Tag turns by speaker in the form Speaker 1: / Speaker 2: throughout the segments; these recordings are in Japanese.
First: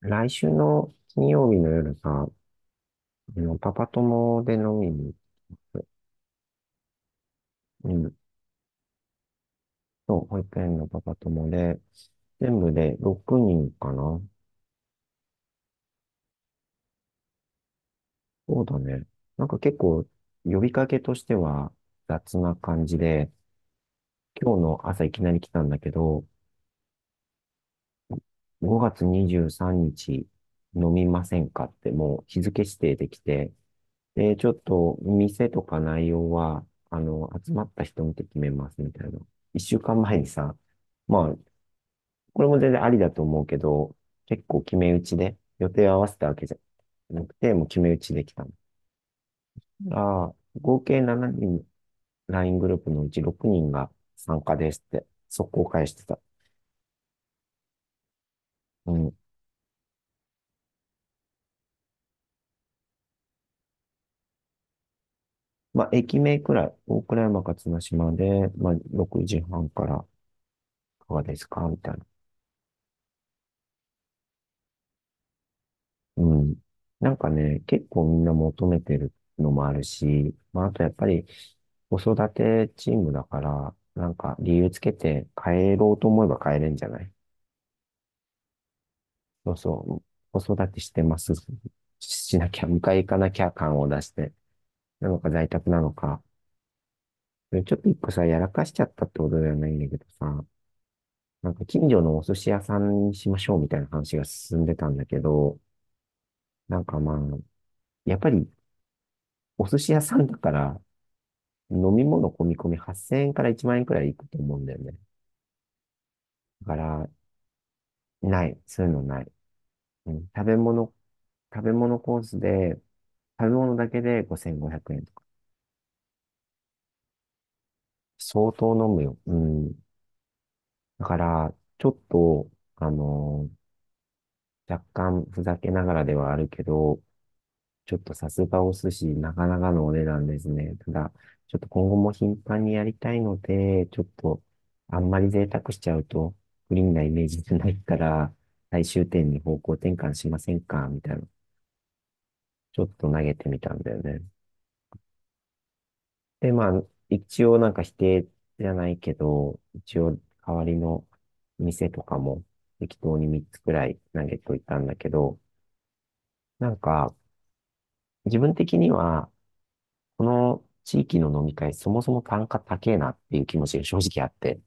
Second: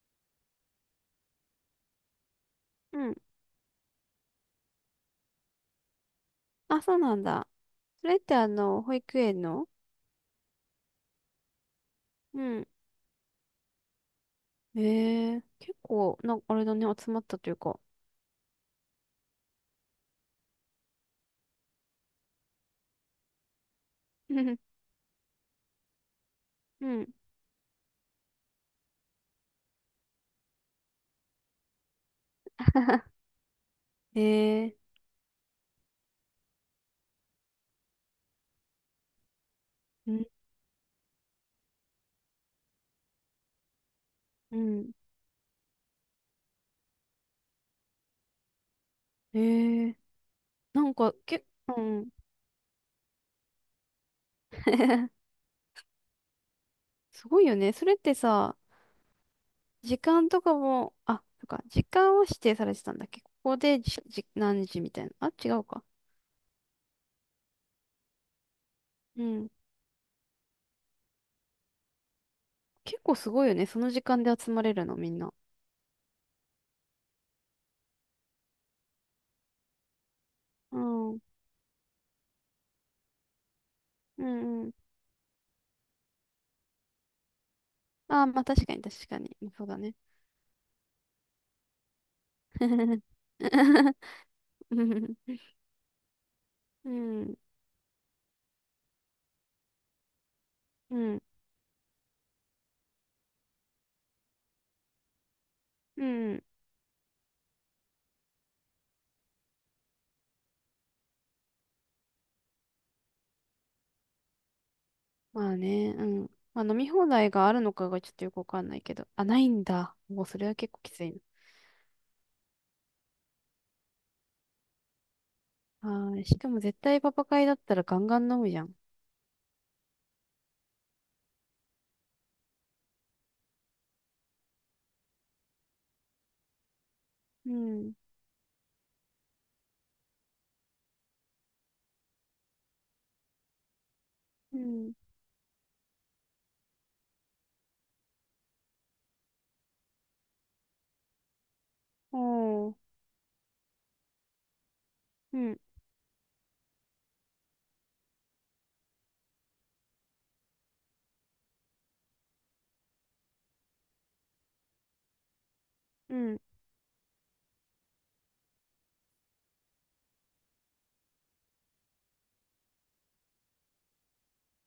Speaker 1: 来週の金曜日の夜が、
Speaker 2: うん。
Speaker 1: パパ友で飲みに行く。
Speaker 2: あ、そうなんだ。
Speaker 1: う
Speaker 2: そ
Speaker 1: ん。
Speaker 2: れって保育園の。
Speaker 1: そう、保育園のパパ友で、
Speaker 2: う
Speaker 1: 全
Speaker 2: ん。
Speaker 1: 部で6人かな。
Speaker 2: ええ結構、あれだね、集まったというか。
Speaker 1: そうだね。なんか結構、呼びかけとしては雑な感じで、
Speaker 2: う
Speaker 1: 今
Speaker 2: ん
Speaker 1: 日の朝いきなり来たんだけど、
Speaker 2: うん。
Speaker 1: 5月23日飲みませんかってもう日付指定でき て、で、ちょっ
Speaker 2: ええ
Speaker 1: と店とか内容は、集まった人見て決めますみたいな。一週間
Speaker 2: う
Speaker 1: 前に
Speaker 2: ん、
Speaker 1: さ、まあ、これも全然ありだと思うけど、結
Speaker 2: う
Speaker 1: 構決
Speaker 2: ん。
Speaker 1: め打ちで、予定を合わせたわけじゃなくて、もう決め打ちできたの。
Speaker 2: ええ
Speaker 1: ああ、合
Speaker 2: なん
Speaker 1: 計7
Speaker 2: か、け、
Speaker 1: 人、
Speaker 2: うん。
Speaker 1: LINE グループのうち6人が参加ですって、速攻返してた。
Speaker 2: すごいよね。それってさ、
Speaker 1: うん。
Speaker 2: 時間とかも、あ、そっか、時間を指定されてたんだっけここで何時みたいな。あ、違う
Speaker 1: ま
Speaker 2: か。
Speaker 1: あ、駅名くらい、大倉山か綱島で、まあ、
Speaker 2: う
Speaker 1: 6
Speaker 2: ん。
Speaker 1: 時半から、いかがですかみたいな。
Speaker 2: 結構すごいよね。その時間で集まれるの、みんな。
Speaker 1: うん。なんかね、結構みんな求めてるのもあるし、まあ、あ
Speaker 2: う
Speaker 1: とやっぱ
Speaker 2: ん。う
Speaker 1: り子育てチームだから、なん
Speaker 2: ん
Speaker 1: か理
Speaker 2: う
Speaker 1: 由
Speaker 2: ん。
Speaker 1: つけて帰ろうと思えば帰れんじゃない？
Speaker 2: ああ、まあ確かに。
Speaker 1: そう
Speaker 2: そうだね。
Speaker 1: そう。子育てしてます。しなきゃ、迎え 行かなきゃ感を出
Speaker 2: う
Speaker 1: して。なのか
Speaker 2: ん、
Speaker 1: 在宅なのか。
Speaker 2: うん、
Speaker 1: ちょっと一個さ、やらかしちゃったってことではないんだけどさ、
Speaker 2: うん、
Speaker 1: なんか近所のお寿司屋さんにしましょうみたいな話が進んでたんだけど、
Speaker 2: うん。
Speaker 1: なんかまあ、やっぱりお寿司屋さんだから、飲み物込み込み8000円から1万円くらいいくと思うんだよね。
Speaker 2: まあね、うん。まあ
Speaker 1: だか
Speaker 2: 飲み放
Speaker 1: ら、
Speaker 2: 題があるのかがちょっとよくわ
Speaker 1: ない。
Speaker 2: かんな
Speaker 1: そ
Speaker 2: い
Speaker 1: ういう
Speaker 2: け
Speaker 1: の
Speaker 2: ど。
Speaker 1: な
Speaker 2: あ、
Speaker 1: い。
Speaker 2: ないんだ。
Speaker 1: う
Speaker 2: も
Speaker 1: ん、
Speaker 2: うそれは結構きつい
Speaker 1: 食べ物コースで、食べ物だけで5500円とか。
Speaker 2: な。はい。しかも絶対パパ会だったらガンガン飲
Speaker 1: 相
Speaker 2: むじゃ
Speaker 1: 当
Speaker 2: ん。
Speaker 1: 飲むよ。うん。だから、ちょっと、あの若干ふざけながらではあるけど、
Speaker 2: うん、
Speaker 1: ちょっとさすがお寿司、なかなかのお値段ですね。ただ、ちょっと今後も頻繁にやりたいので、ちょっと、
Speaker 2: うん、
Speaker 1: あんまり贅沢しちゃうと、不ンなイメージじゃないから、最終点に方向転換しませんかみたいな、
Speaker 2: おー、
Speaker 1: ちょっと投げてみたんだよね。
Speaker 2: うん、
Speaker 1: で、まあ、一応なんか否定じゃないけど、一応代わりの店とかも適当に3つくらい投げといたんだけど、
Speaker 2: うん。
Speaker 1: なんか、自分的には、この地域の飲み会、そもそも単価高えなっていう気持ちが正直あって、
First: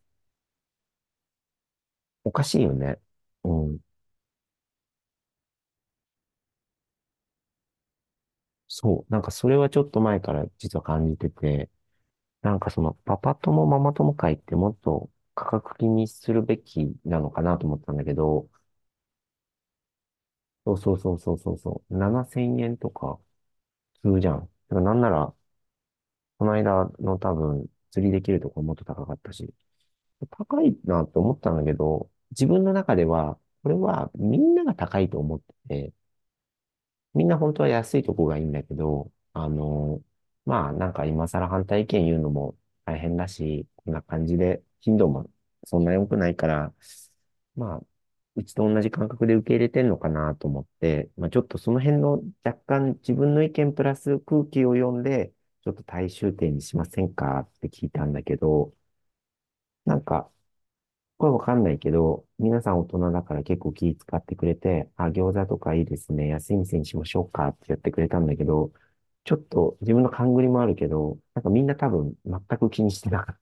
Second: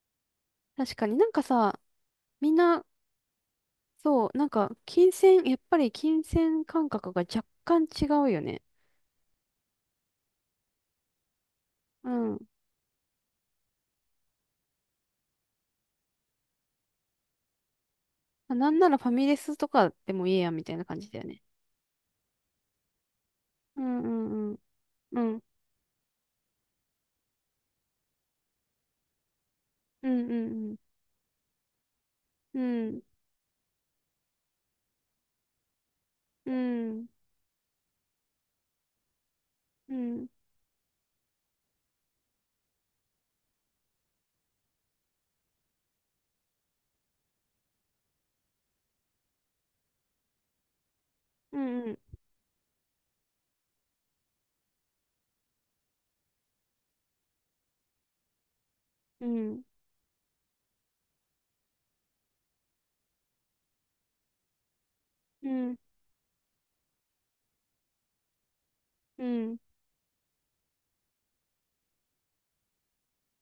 Speaker 2: 確かになんかさ、
Speaker 1: おか
Speaker 2: みん
Speaker 1: しいよ
Speaker 2: な、
Speaker 1: ね。うん。
Speaker 2: やっぱり金銭感覚が若干違うよね。
Speaker 1: そう。なんかそれはちょっと前から実は感じてて、
Speaker 2: うん。
Speaker 1: なんかそのパパ友ママ友会ってもっと価格気にするべきなのかなと思ったんだけど、
Speaker 2: まあなんならファミレスとかでもいいや、み
Speaker 1: そ
Speaker 2: た
Speaker 1: う
Speaker 2: いな
Speaker 1: そう
Speaker 2: 感じ
Speaker 1: そう
Speaker 2: だよ
Speaker 1: そう
Speaker 2: ね。
Speaker 1: そうそう、7000円とか
Speaker 2: うん、
Speaker 1: す
Speaker 2: う
Speaker 1: るじゃん。
Speaker 2: ん、うん。
Speaker 1: だからなんな
Speaker 2: う
Speaker 1: ら、
Speaker 2: ん
Speaker 1: この間の多分釣りできるところもっと高かったし、
Speaker 2: うんう
Speaker 1: 高い
Speaker 2: ん
Speaker 1: なと思ったんだけど、自
Speaker 2: う
Speaker 1: 分の中
Speaker 2: ん
Speaker 1: では、これはみんなが高いと思ってて、
Speaker 2: うん
Speaker 1: みんな本当は安いとこがいいんだけど、
Speaker 2: うん
Speaker 1: まあなんか今更反対意見言うのも大変だし、こんな感じで頻度もそんな良くないから、まあ、うちと同じ感覚で受け入れてんのかなと思って、まあちょっと
Speaker 2: う
Speaker 1: その
Speaker 2: んう
Speaker 1: 辺
Speaker 2: ん
Speaker 1: の若干自分の意見プラス空気を読んで、ちょっと大衆点にしませんかって聞いたんだけど、
Speaker 2: うん
Speaker 1: なんかこれわかんないけど、皆さん大人だから結構気使ってくれて、あ、餃子
Speaker 2: う
Speaker 1: とか
Speaker 2: ん
Speaker 1: いいですね。安い店にしましょうかってやってくれたんだけど、
Speaker 2: う
Speaker 1: ちょっ
Speaker 2: ん。
Speaker 1: と自分の勘繰りもあるけど、なんかみんな多分全く気にしてなかっ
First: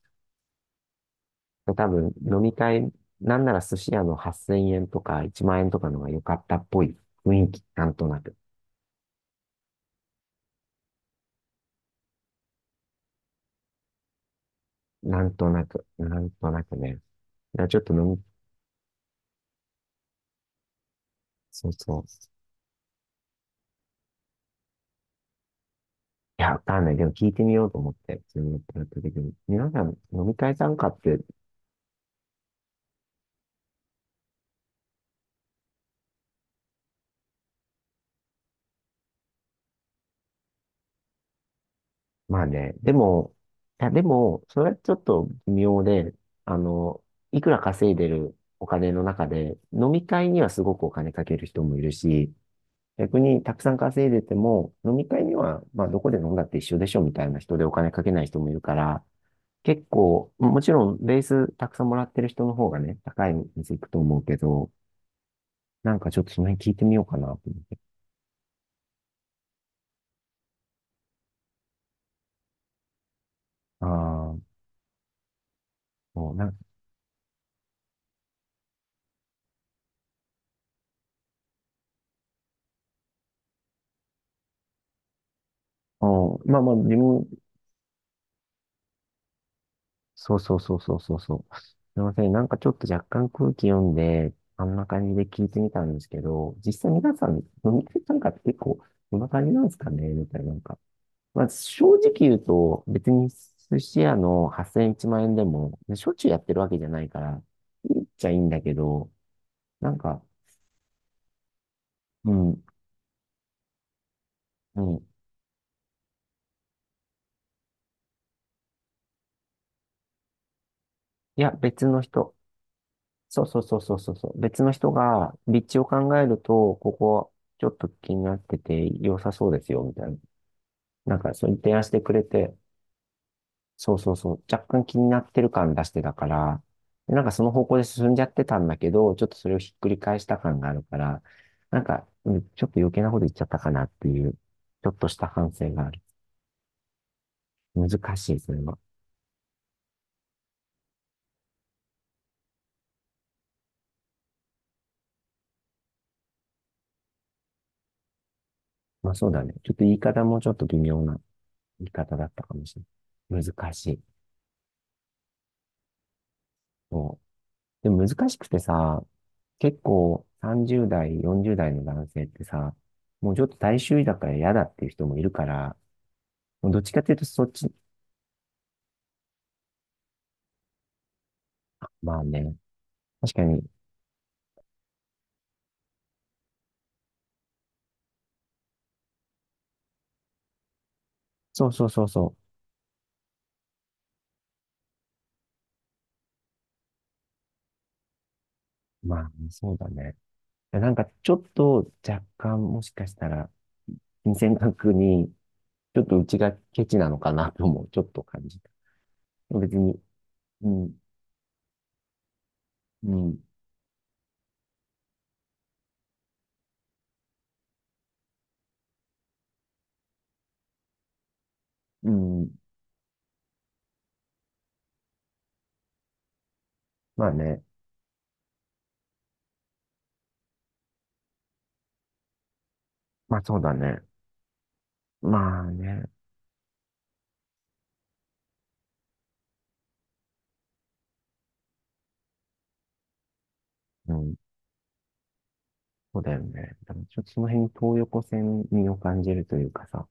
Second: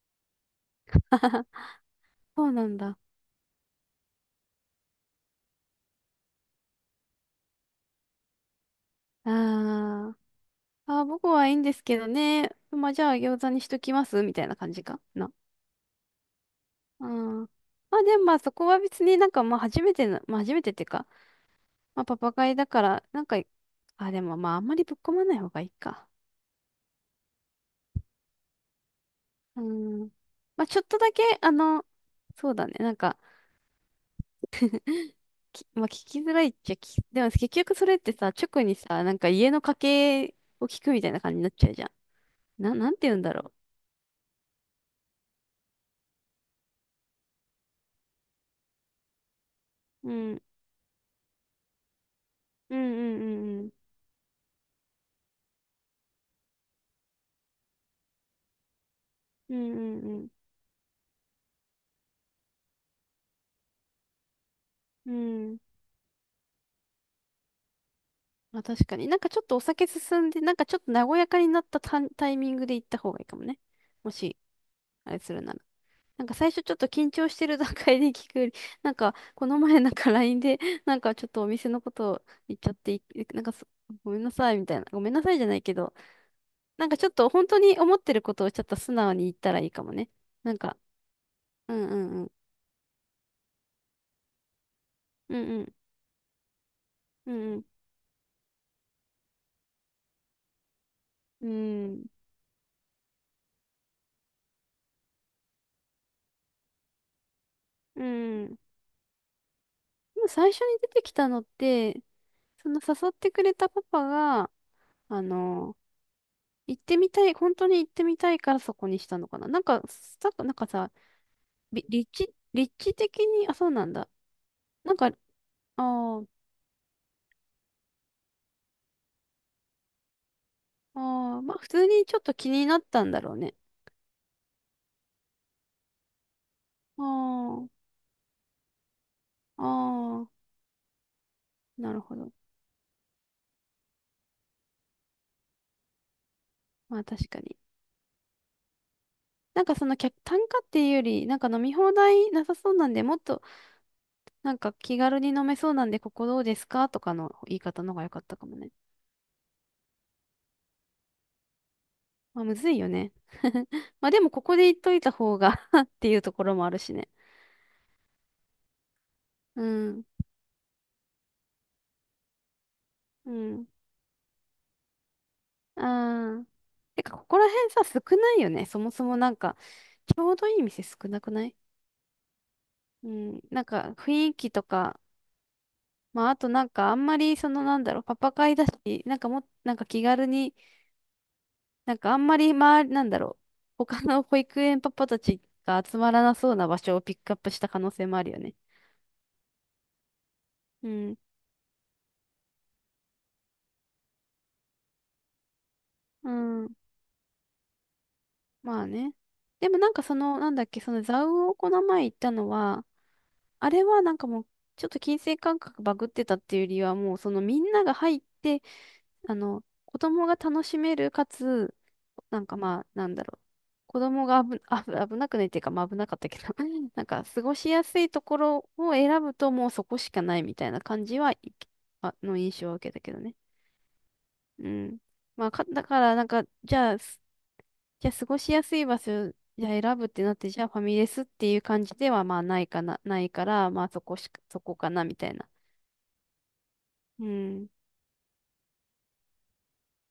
Speaker 2: あはは。
Speaker 1: た。多 分飲
Speaker 2: そう
Speaker 1: み
Speaker 2: なん
Speaker 1: 会、
Speaker 2: だ。
Speaker 1: なんなら寿司屋の8000円とか1万円とかのが良かったっぽい雰囲気、なんとなく。
Speaker 2: あー、あー、僕はいいんですけどね。まあ、じゃあ餃子にしときますみたいな感じか
Speaker 1: な
Speaker 2: な。
Speaker 1: んとなく、なんとなくね。だか
Speaker 2: あー、
Speaker 1: らちょっと
Speaker 2: まあ
Speaker 1: 飲
Speaker 2: で
Speaker 1: み、
Speaker 2: もまあそこは別にまあ初めての、まあ初めてっていうか、
Speaker 1: そうそ
Speaker 2: ま
Speaker 1: う。
Speaker 2: あパパ会だから、なんか、あ、でもまああんまりぶっ込まない方がいいか。
Speaker 1: いや、わかんない。でも聞いてみようと思って、自分のプラット的に。
Speaker 2: う
Speaker 1: 皆さん
Speaker 2: ん。
Speaker 1: 飲み会
Speaker 2: まあ
Speaker 1: 参
Speaker 2: ちょっ
Speaker 1: 加
Speaker 2: と
Speaker 1: っ
Speaker 2: だ
Speaker 1: て、
Speaker 2: け、そうだね。まあ、聞きづらいっちゃでも結局それってさ、直にさ、なんか家の家計を聞くみたいな感じになっちゃうじゃ
Speaker 1: まあ
Speaker 2: ん。
Speaker 1: ね、で
Speaker 2: なんて言うん
Speaker 1: も、
Speaker 2: だろ
Speaker 1: いや、でも、それはちょっと微妙で、あの、いくら稼いでるお金の中で、飲み
Speaker 2: う。う
Speaker 1: 会に
Speaker 2: ん。
Speaker 1: はすごくお金かける人もいるし、
Speaker 2: うんう
Speaker 1: 逆
Speaker 2: んう
Speaker 1: にた
Speaker 2: ん
Speaker 1: く
Speaker 2: うん。
Speaker 1: さん稼いでても、飲み会には、まあ、どこで飲んだって一緒でしょみたいな人でお金かけない人もいるから、
Speaker 2: う
Speaker 1: 結
Speaker 2: んうん
Speaker 1: 構、もちろん、ベースたくさんもらってる人の方がね、高い店行くと思うけど、
Speaker 2: うん。うん。
Speaker 1: なんかちょっとその辺聞いてみようかなと思って。
Speaker 2: まあ確かに。なんかちょっとお酒進んで、なんかちょっと和やかになったタイミングで行った方がいいかもね。も
Speaker 1: ああ、
Speaker 2: し、あれするなら。なん
Speaker 1: も
Speaker 2: か
Speaker 1: う、なん
Speaker 2: 最
Speaker 1: か、
Speaker 2: 初ちょっと緊張してる段階で聞くより、なんかこの前なんか LINE で、なんかちょっとお店のことを言っちゃって、いなんかそごめんなさいみたいな。ごめんなさいじゃないけど、
Speaker 1: うん、まあまあ、
Speaker 2: なん
Speaker 1: 自
Speaker 2: かちょっ
Speaker 1: 分、
Speaker 2: と本当に思ってることをちょっと素直に言ったらいいかもね。
Speaker 1: そう
Speaker 2: な
Speaker 1: そ
Speaker 2: ん
Speaker 1: うそ
Speaker 2: か、
Speaker 1: うそうそうそう。
Speaker 2: う
Speaker 1: す
Speaker 2: んう
Speaker 1: い
Speaker 2: ん
Speaker 1: ま
Speaker 2: う
Speaker 1: せん。
Speaker 2: ん。
Speaker 1: なんかちょっと若干空気読んで、あんな感じで
Speaker 2: う
Speaker 1: 聞い
Speaker 2: ん
Speaker 1: て
Speaker 2: う
Speaker 1: み
Speaker 2: ん。
Speaker 1: たんですけど、実際皆さ
Speaker 2: う
Speaker 1: ん、
Speaker 2: んうん。
Speaker 1: 飲み会なんかって結構、こんな感じなんですかねみたいな。なんか、まあ正直言うと、別に寿司屋の8000、 1万円でも、しょっちゅうやってるわけじゃないから、言
Speaker 2: う
Speaker 1: っちゃいい
Speaker 2: んう
Speaker 1: ん
Speaker 2: ん。
Speaker 1: だけど、なん
Speaker 2: で
Speaker 1: か、
Speaker 2: も最初に出てきたのって、
Speaker 1: うん、
Speaker 2: その誘ってくれたパパが、
Speaker 1: うん。
Speaker 2: あの、行ってみたい、本当に行ってみたいからそこにしたのかな。なんかさ、
Speaker 1: いや、別の人。
Speaker 2: 立地的
Speaker 1: そう
Speaker 2: に、あ、
Speaker 1: そう
Speaker 2: そう
Speaker 1: そう
Speaker 2: なん
Speaker 1: そう
Speaker 2: だ。
Speaker 1: そうそう。別の人
Speaker 2: なんか、あ
Speaker 1: が、立地を考
Speaker 2: あ、
Speaker 1: えると、ここ、ちょっと気になってて、良さそうですよ、みたいな。なんか、
Speaker 2: ああ、
Speaker 1: そ
Speaker 2: ま
Speaker 1: う
Speaker 2: あ普
Speaker 1: 提案
Speaker 2: 通
Speaker 1: して
Speaker 2: に
Speaker 1: く
Speaker 2: ちょっ
Speaker 1: れ
Speaker 2: と気
Speaker 1: て、
Speaker 2: になったんだろうね。
Speaker 1: そうそうそう、若干気になってる感出してたから、
Speaker 2: あ
Speaker 1: でなんかその方向で進んじゃってたんだけど、ちょっとそれを
Speaker 2: あ、
Speaker 1: ひっくり返
Speaker 2: あ
Speaker 1: した
Speaker 2: あ、
Speaker 1: 感があるから、なん
Speaker 2: なる
Speaker 1: か、
Speaker 2: ほど。
Speaker 1: うん、ちょっと余計なこと言っちゃったかなっていう、ちょっとした反省がある。
Speaker 2: まあ確かに。
Speaker 1: 難しい、それは。
Speaker 2: なんかその客単価っていうより、なんか飲み放題なさそうなんで、もっとなんか気軽に飲めそうなんで、ここどうですかとかの言い方の方が良かったかもね。
Speaker 1: まあそうだね。ちょっと言い方もちょっと微妙な言い方だっ
Speaker 2: ま
Speaker 1: た
Speaker 2: あ、
Speaker 1: か
Speaker 2: む
Speaker 1: も
Speaker 2: ず
Speaker 1: し
Speaker 2: い
Speaker 1: れ
Speaker 2: よね。
Speaker 1: ない。難しい。
Speaker 2: まあでも、ここで言っといた方が っていうところもあるしね。
Speaker 1: そう。でも難しくてさ、
Speaker 2: う
Speaker 1: 結
Speaker 2: ん。
Speaker 1: 構30代、40代の男性ってさ、も
Speaker 2: う
Speaker 1: うちょっと
Speaker 2: ん。
Speaker 1: 大衆だから嫌だっていう人もいるから、
Speaker 2: ああ。
Speaker 1: どっちかっ
Speaker 2: て
Speaker 1: てい
Speaker 2: か、
Speaker 1: うと、
Speaker 2: ここ
Speaker 1: そ
Speaker 2: ら
Speaker 1: っ
Speaker 2: 辺
Speaker 1: ち、
Speaker 2: さ、少ないよね。そもそもなんか、ちょうどいい店少なくない？
Speaker 1: まあね、
Speaker 2: う
Speaker 1: 確
Speaker 2: ん。
Speaker 1: か
Speaker 2: な
Speaker 1: に、
Speaker 2: んか、雰囲気とか、まあ、あとなんか、あんまり、パパ会だし、なんかもっ、なんか気軽に、
Speaker 1: そうそう
Speaker 2: なん
Speaker 1: そう
Speaker 2: かあん
Speaker 1: そ
Speaker 2: まり、まあ、なんだろう。他の保育園パパたちが集まらなそうな場所をピックアップした可能性もあるよね。
Speaker 1: う、まあ、そうだね。
Speaker 2: う
Speaker 1: なんか、
Speaker 2: ん。
Speaker 1: ちょっと若干、もしかしたら、金銭額に、ちょっとう
Speaker 2: う
Speaker 1: ちが
Speaker 2: ん。
Speaker 1: ケチなのかなとも、ちょっと感じた。
Speaker 2: まあね。で
Speaker 1: 別
Speaker 2: もなん
Speaker 1: に、
Speaker 2: かその、なんだっ
Speaker 1: う
Speaker 2: け、そ
Speaker 1: ん、
Speaker 2: の蔵魚をこの前行ったのは、
Speaker 1: うん、
Speaker 2: あれはなんかもう、ちょっと金銭感覚バグってたっていうよりは、もうそのみんなが入って、あの、子供が楽しめる、かつ、
Speaker 1: う
Speaker 2: なん
Speaker 1: ん、
Speaker 2: かまあ、なんだろう。子供が危、あぶ危なくないっていうか、まあ危なかったけど、なんか
Speaker 1: まあ
Speaker 2: 過ご
Speaker 1: ね、
Speaker 2: しやすいところを選ぶともうそこしかないみたいな感じ、はい、あの印象を受けたけどね。
Speaker 1: まあそうだね。
Speaker 2: うん。まあ、
Speaker 1: まあ
Speaker 2: だか
Speaker 1: ね、
Speaker 2: らなんか、じゃあ過ごしやすい場所、じゃあ選ぶってなって、じゃあファミレスっていう感じではまあないかな、ないから、
Speaker 1: うん、
Speaker 2: そこかなみたいな。
Speaker 1: そうだよね。だからちょっ
Speaker 2: う
Speaker 1: とその辺、
Speaker 2: ん。
Speaker 1: 東横線味を感じるというかさ、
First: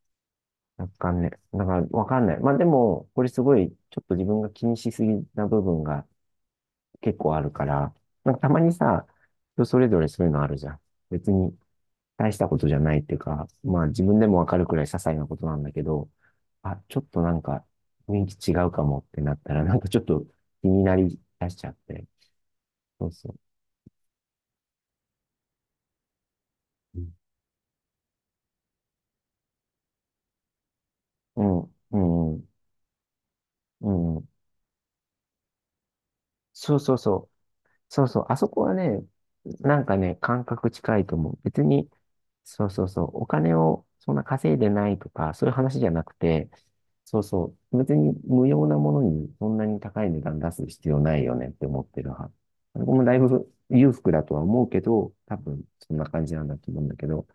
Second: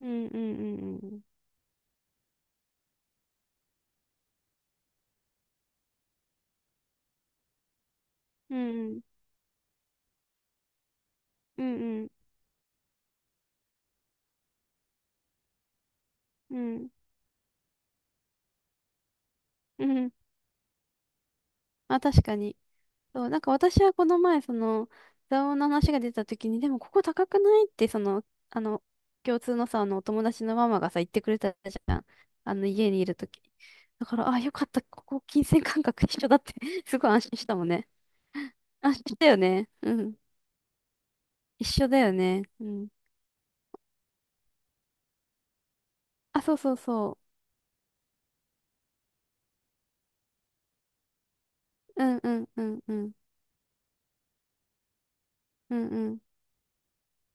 Speaker 2: うんうんうん
Speaker 1: 若
Speaker 2: うん。
Speaker 1: 干ね、だからわかんない。まあでも、これすごい、ちょっと自分が気にしすぎな部分が、結構あるから、なんかた
Speaker 2: う
Speaker 1: まに
Speaker 2: んうん。
Speaker 1: さ、人それぞれそういうのあるじゃん。別に
Speaker 2: うんうん。
Speaker 1: 大したことじゃないっていうか、まあ自分でもわかるくらい些細なことなんだけど、
Speaker 2: う
Speaker 1: あ、
Speaker 2: ん。
Speaker 1: ちょっとなんか雰囲気違うかもってなったら、なん
Speaker 2: う
Speaker 1: かちょっ
Speaker 2: ん。
Speaker 1: と気になり出しちゃっ
Speaker 2: あ、
Speaker 1: て。
Speaker 2: 確かに。
Speaker 1: そう
Speaker 2: そ
Speaker 1: そ
Speaker 2: う、
Speaker 1: う。
Speaker 2: なんか私はこの前、その、座王の話が出た時に、でもこ
Speaker 1: う
Speaker 2: こ高くないって、その、あの、共通のさ、あの、お友達のママがさ、言ってくれた
Speaker 1: ん、
Speaker 2: じゃ
Speaker 1: う
Speaker 2: ん。
Speaker 1: ん、うん。
Speaker 2: あの、家にいる時
Speaker 1: う
Speaker 2: だか
Speaker 1: ん、
Speaker 2: ら、あ、よかった。ここ、金銭感覚一緒だって
Speaker 1: そう そ
Speaker 2: す
Speaker 1: う
Speaker 2: ごい安
Speaker 1: そう。
Speaker 2: 心したもんね。
Speaker 1: そうそう、あそこは
Speaker 2: 安心
Speaker 1: ね、
Speaker 2: したよね。
Speaker 1: なん
Speaker 2: う
Speaker 1: かね、
Speaker 2: ん。
Speaker 1: 感覚近いと思う。別
Speaker 2: 一緒
Speaker 1: に、
Speaker 2: だよね。う
Speaker 1: そうそう
Speaker 2: ん。
Speaker 1: そう、お金をそんな稼いでないとか、そういう話じゃなく
Speaker 2: あ、
Speaker 1: て、
Speaker 2: そうそう
Speaker 1: そ
Speaker 2: そ
Speaker 1: うそう、別に無用なものにそんなに高い値段出す必要ないよねって思って
Speaker 2: う。
Speaker 1: る
Speaker 2: うんう
Speaker 1: 派。
Speaker 2: んうん
Speaker 1: 僕
Speaker 2: う
Speaker 1: も
Speaker 2: ん。
Speaker 1: だいぶ裕福だとは思うけど、多分
Speaker 2: うん
Speaker 1: そん
Speaker 2: う
Speaker 1: な
Speaker 2: ん。
Speaker 1: 感じなんだと思うんだけど、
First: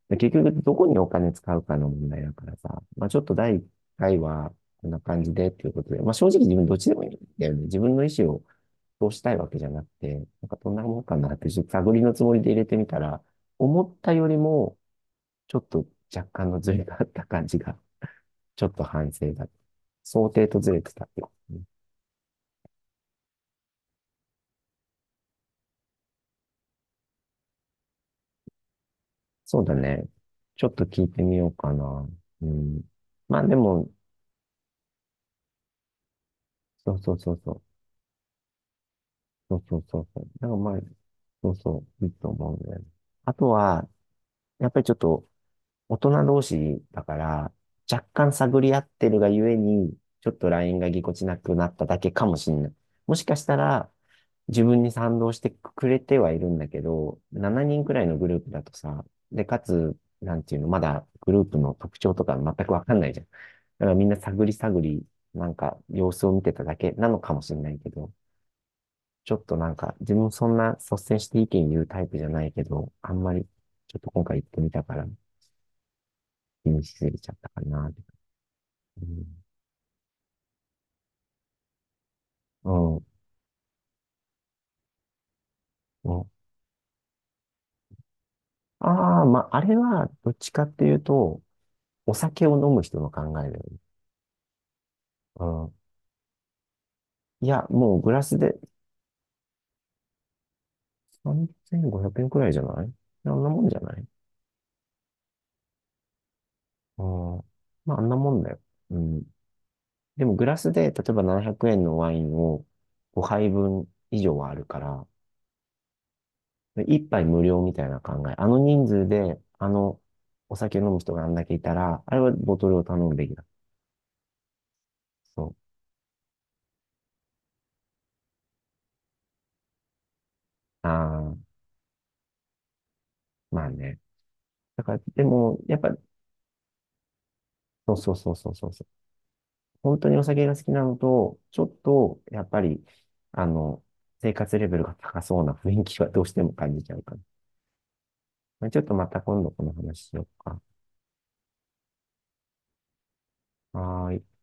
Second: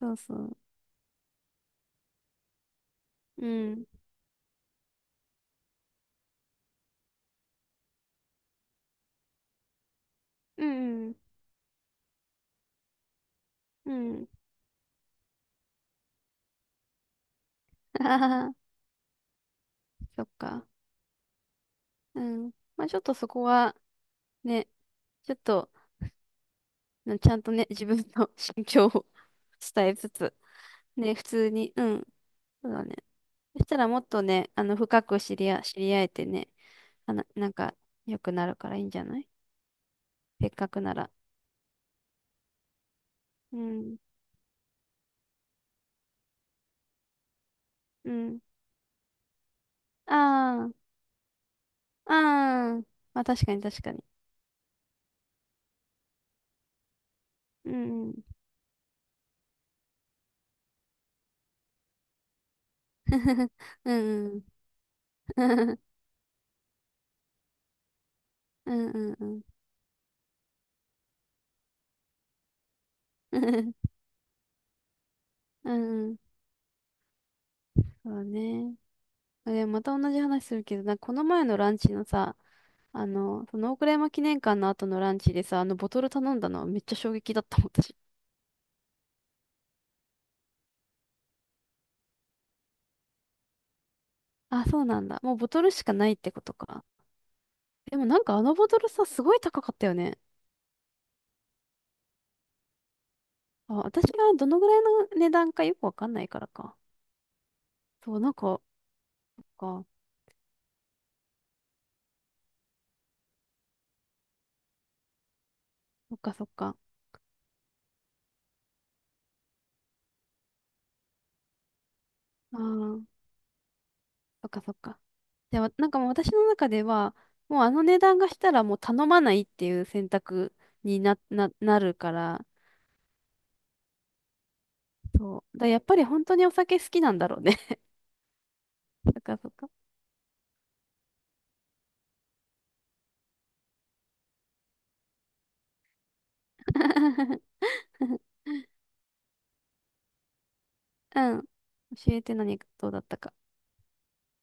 Speaker 2: そ
Speaker 1: で
Speaker 2: う
Speaker 1: 結
Speaker 2: そ
Speaker 1: 局、
Speaker 2: う。
Speaker 1: どこにお金使うかの問題だからさ、まあちょっと
Speaker 2: う
Speaker 1: 第一
Speaker 2: ん。
Speaker 1: 回はこんな感じでっていうことで、まあ正直自分どっちでもいいんだよね。自分の意思を通したいわけじゃなくて、なんか
Speaker 2: う
Speaker 1: どんなもん
Speaker 2: んうん。
Speaker 1: かなって、ちょっと探りのつもりで入れてみたら、思
Speaker 2: う
Speaker 1: ったよ
Speaker 2: ん。
Speaker 1: りもちょっと若干のズレがあった感じが、
Speaker 2: あはは。
Speaker 1: ちょっと反省だ。
Speaker 2: そっ
Speaker 1: 想定と
Speaker 2: か。
Speaker 1: ずれてたってことね。
Speaker 2: うん。まあちょっとそこは、ね、ちょっと、ちゃんとね、自分の 心境を
Speaker 1: そうだ
Speaker 2: 伝え
Speaker 1: ね。
Speaker 2: つつ、
Speaker 1: ちょっと聞い
Speaker 2: ね、
Speaker 1: て
Speaker 2: 普
Speaker 1: みよ
Speaker 2: 通
Speaker 1: うか
Speaker 2: に、うん、
Speaker 1: な。う
Speaker 2: そう
Speaker 1: ん。
Speaker 2: だね。
Speaker 1: まあで
Speaker 2: そしたら
Speaker 1: も、
Speaker 2: もっとね、あの、深く知り合、知り合えてね、
Speaker 1: そうそ
Speaker 2: あ
Speaker 1: う
Speaker 2: の、
Speaker 1: そう
Speaker 2: な
Speaker 1: そ
Speaker 2: ん
Speaker 1: う。
Speaker 2: か、良くなるからいいんじゃない？
Speaker 1: そうそうそうそう。だか
Speaker 2: せっ
Speaker 1: ら
Speaker 2: か
Speaker 1: まあ、
Speaker 2: くなら。
Speaker 1: そうそう、いいと思うんだよね。あと
Speaker 2: う
Speaker 1: は、
Speaker 2: ん、
Speaker 1: やっぱりちょっと、大人同士だから、若
Speaker 2: う
Speaker 1: 干
Speaker 2: ん。
Speaker 1: 探り合ってるがゆえに、ちょっと
Speaker 2: あ
Speaker 1: LINE がぎこちなくなっただけ
Speaker 2: あ、
Speaker 1: かもしんない。
Speaker 2: ああ、
Speaker 1: も
Speaker 2: ま
Speaker 1: し
Speaker 2: あ
Speaker 1: かし
Speaker 2: 確か
Speaker 1: た
Speaker 2: に確
Speaker 1: ら、
Speaker 2: かに。
Speaker 1: 自分に賛同してくれてはいるんだけど、7
Speaker 2: う
Speaker 1: 人くらい
Speaker 2: ん、
Speaker 1: のグループだとさ、で、かつ、なんていうの、まだグループの特徴とか全くわかんない
Speaker 2: う
Speaker 1: じゃん。
Speaker 2: ん。
Speaker 1: だからみんな探り探り、
Speaker 2: う
Speaker 1: なん
Speaker 2: ん、う
Speaker 1: か
Speaker 2: ん。
Speaker 1: 様子を見てただけなのかもしれないけど、
Speaker 2: う
Speaker 1: ちょ
Speaker 2: ん、
Speaker 1: っとなんか、自分そんな率先して意見言うタイプじゃないけど、あんま
Speaker 2: うん、
Speaker 1: り、
Speaker 2: うん。
Speaker 1: ちょっと今回行ってみたから、
Speaker 2: うん、うん。
Speaker 1: 気にしすぎちゃったかなっ て。
Speaker 2: そうね。
Speaker 1: う
Speaker 2: あ、でもまた同じ話するけど、なんかこの前のランチのさ、
Speaker 1: ん。
Speaker 2: あの、その大倉山記念館の後のランチでさ、あのボトル
Speaker 1: うん。
Speaker 2: 頼んだのはめっちゃ衝撃だったもん、私。
Speaker 1: ああー、まあ、あれは、どっちかっていうと、お酒を飲む人の考えだよね。
Speaker 2: あ、そうなんだ。もうボトル
Speaker 1: う
Speaker 2: しかないってことか。
Speaker 1: ん。いや、も
Speaker 2: で
Speaker 1: う
Speaker 2: も
Speaker 1: グ
Speaker 2: な
Speaker 1: ラ
Speaker 2: んか
Speaker 1: ス
Speaker 2: あの
Speaker 1: で
Speaker 2: ボトルさ、すごい高かったよね。
Speaker 1: 3500円くえんくらいじゃない？あんなもん
Speaker 2: あ、
Speaker 1: じゃな
Speaker 2: 私
Speaker 1: い？
Speaker 2: がどのぐらいの値段かよくわかんないからか。
Speaker 1: うん。まあ、あん
Speaker 2: そ
Speaker 1: な
Speaker 2: う、な
Speaker 1: も
Speaker 2: ん
Speaker 1: んだよ。
Speaker 2: か、
Speaker 1: うん。
Speaker 2: そっ
Speaker 1: でも、グラスで、例えば700円のワインを5杯分以上はあるから、
Speaker 2: か、そっか。
Speaker 1: 一杯無料みたいな考え。あの人数で、お酒飲む人があんだけいたら、あれはボ
Speaker 2: ああ
Speaker 1: トルを頼
Speaker 2: ー、
Speaker 1: むべきだ。
Speaker 2: そっか、そっか。
Speaker 1: そ
Speaker 2: でも、なんかもう私の中では、もうあの値段がしたらもう頼まないっていう選択
Speaker 1: う。
Speaker 2: に
Speaker 1: ああ、
Speaker 2: なるから、
Speaker 1: まあね。だから、で
Speaker 2: そう。
Speaker 1: も、
Speaker 2: だ
Speaker 1: や
Speaker 2: や
Speaker 1: っ
Speaker 2: っ
Speaker 1: ぱ、
Speaker 2: ぱり本当にお酒好きなんだろうね。
Speaker 1: そうそうそうそうそうそう。
Speaker 2: そっかそっか。
Speaker 1: 本当にお酒が好きなのと、ちょっと、やっぱり、あの、生活レベルが高そうな雰囲気はどうしても感じちゃうから。まあちょっとまた今度この話しようか。
Speaker 2: うん。教えて何がどうだったか。
Speaker 1: はーい。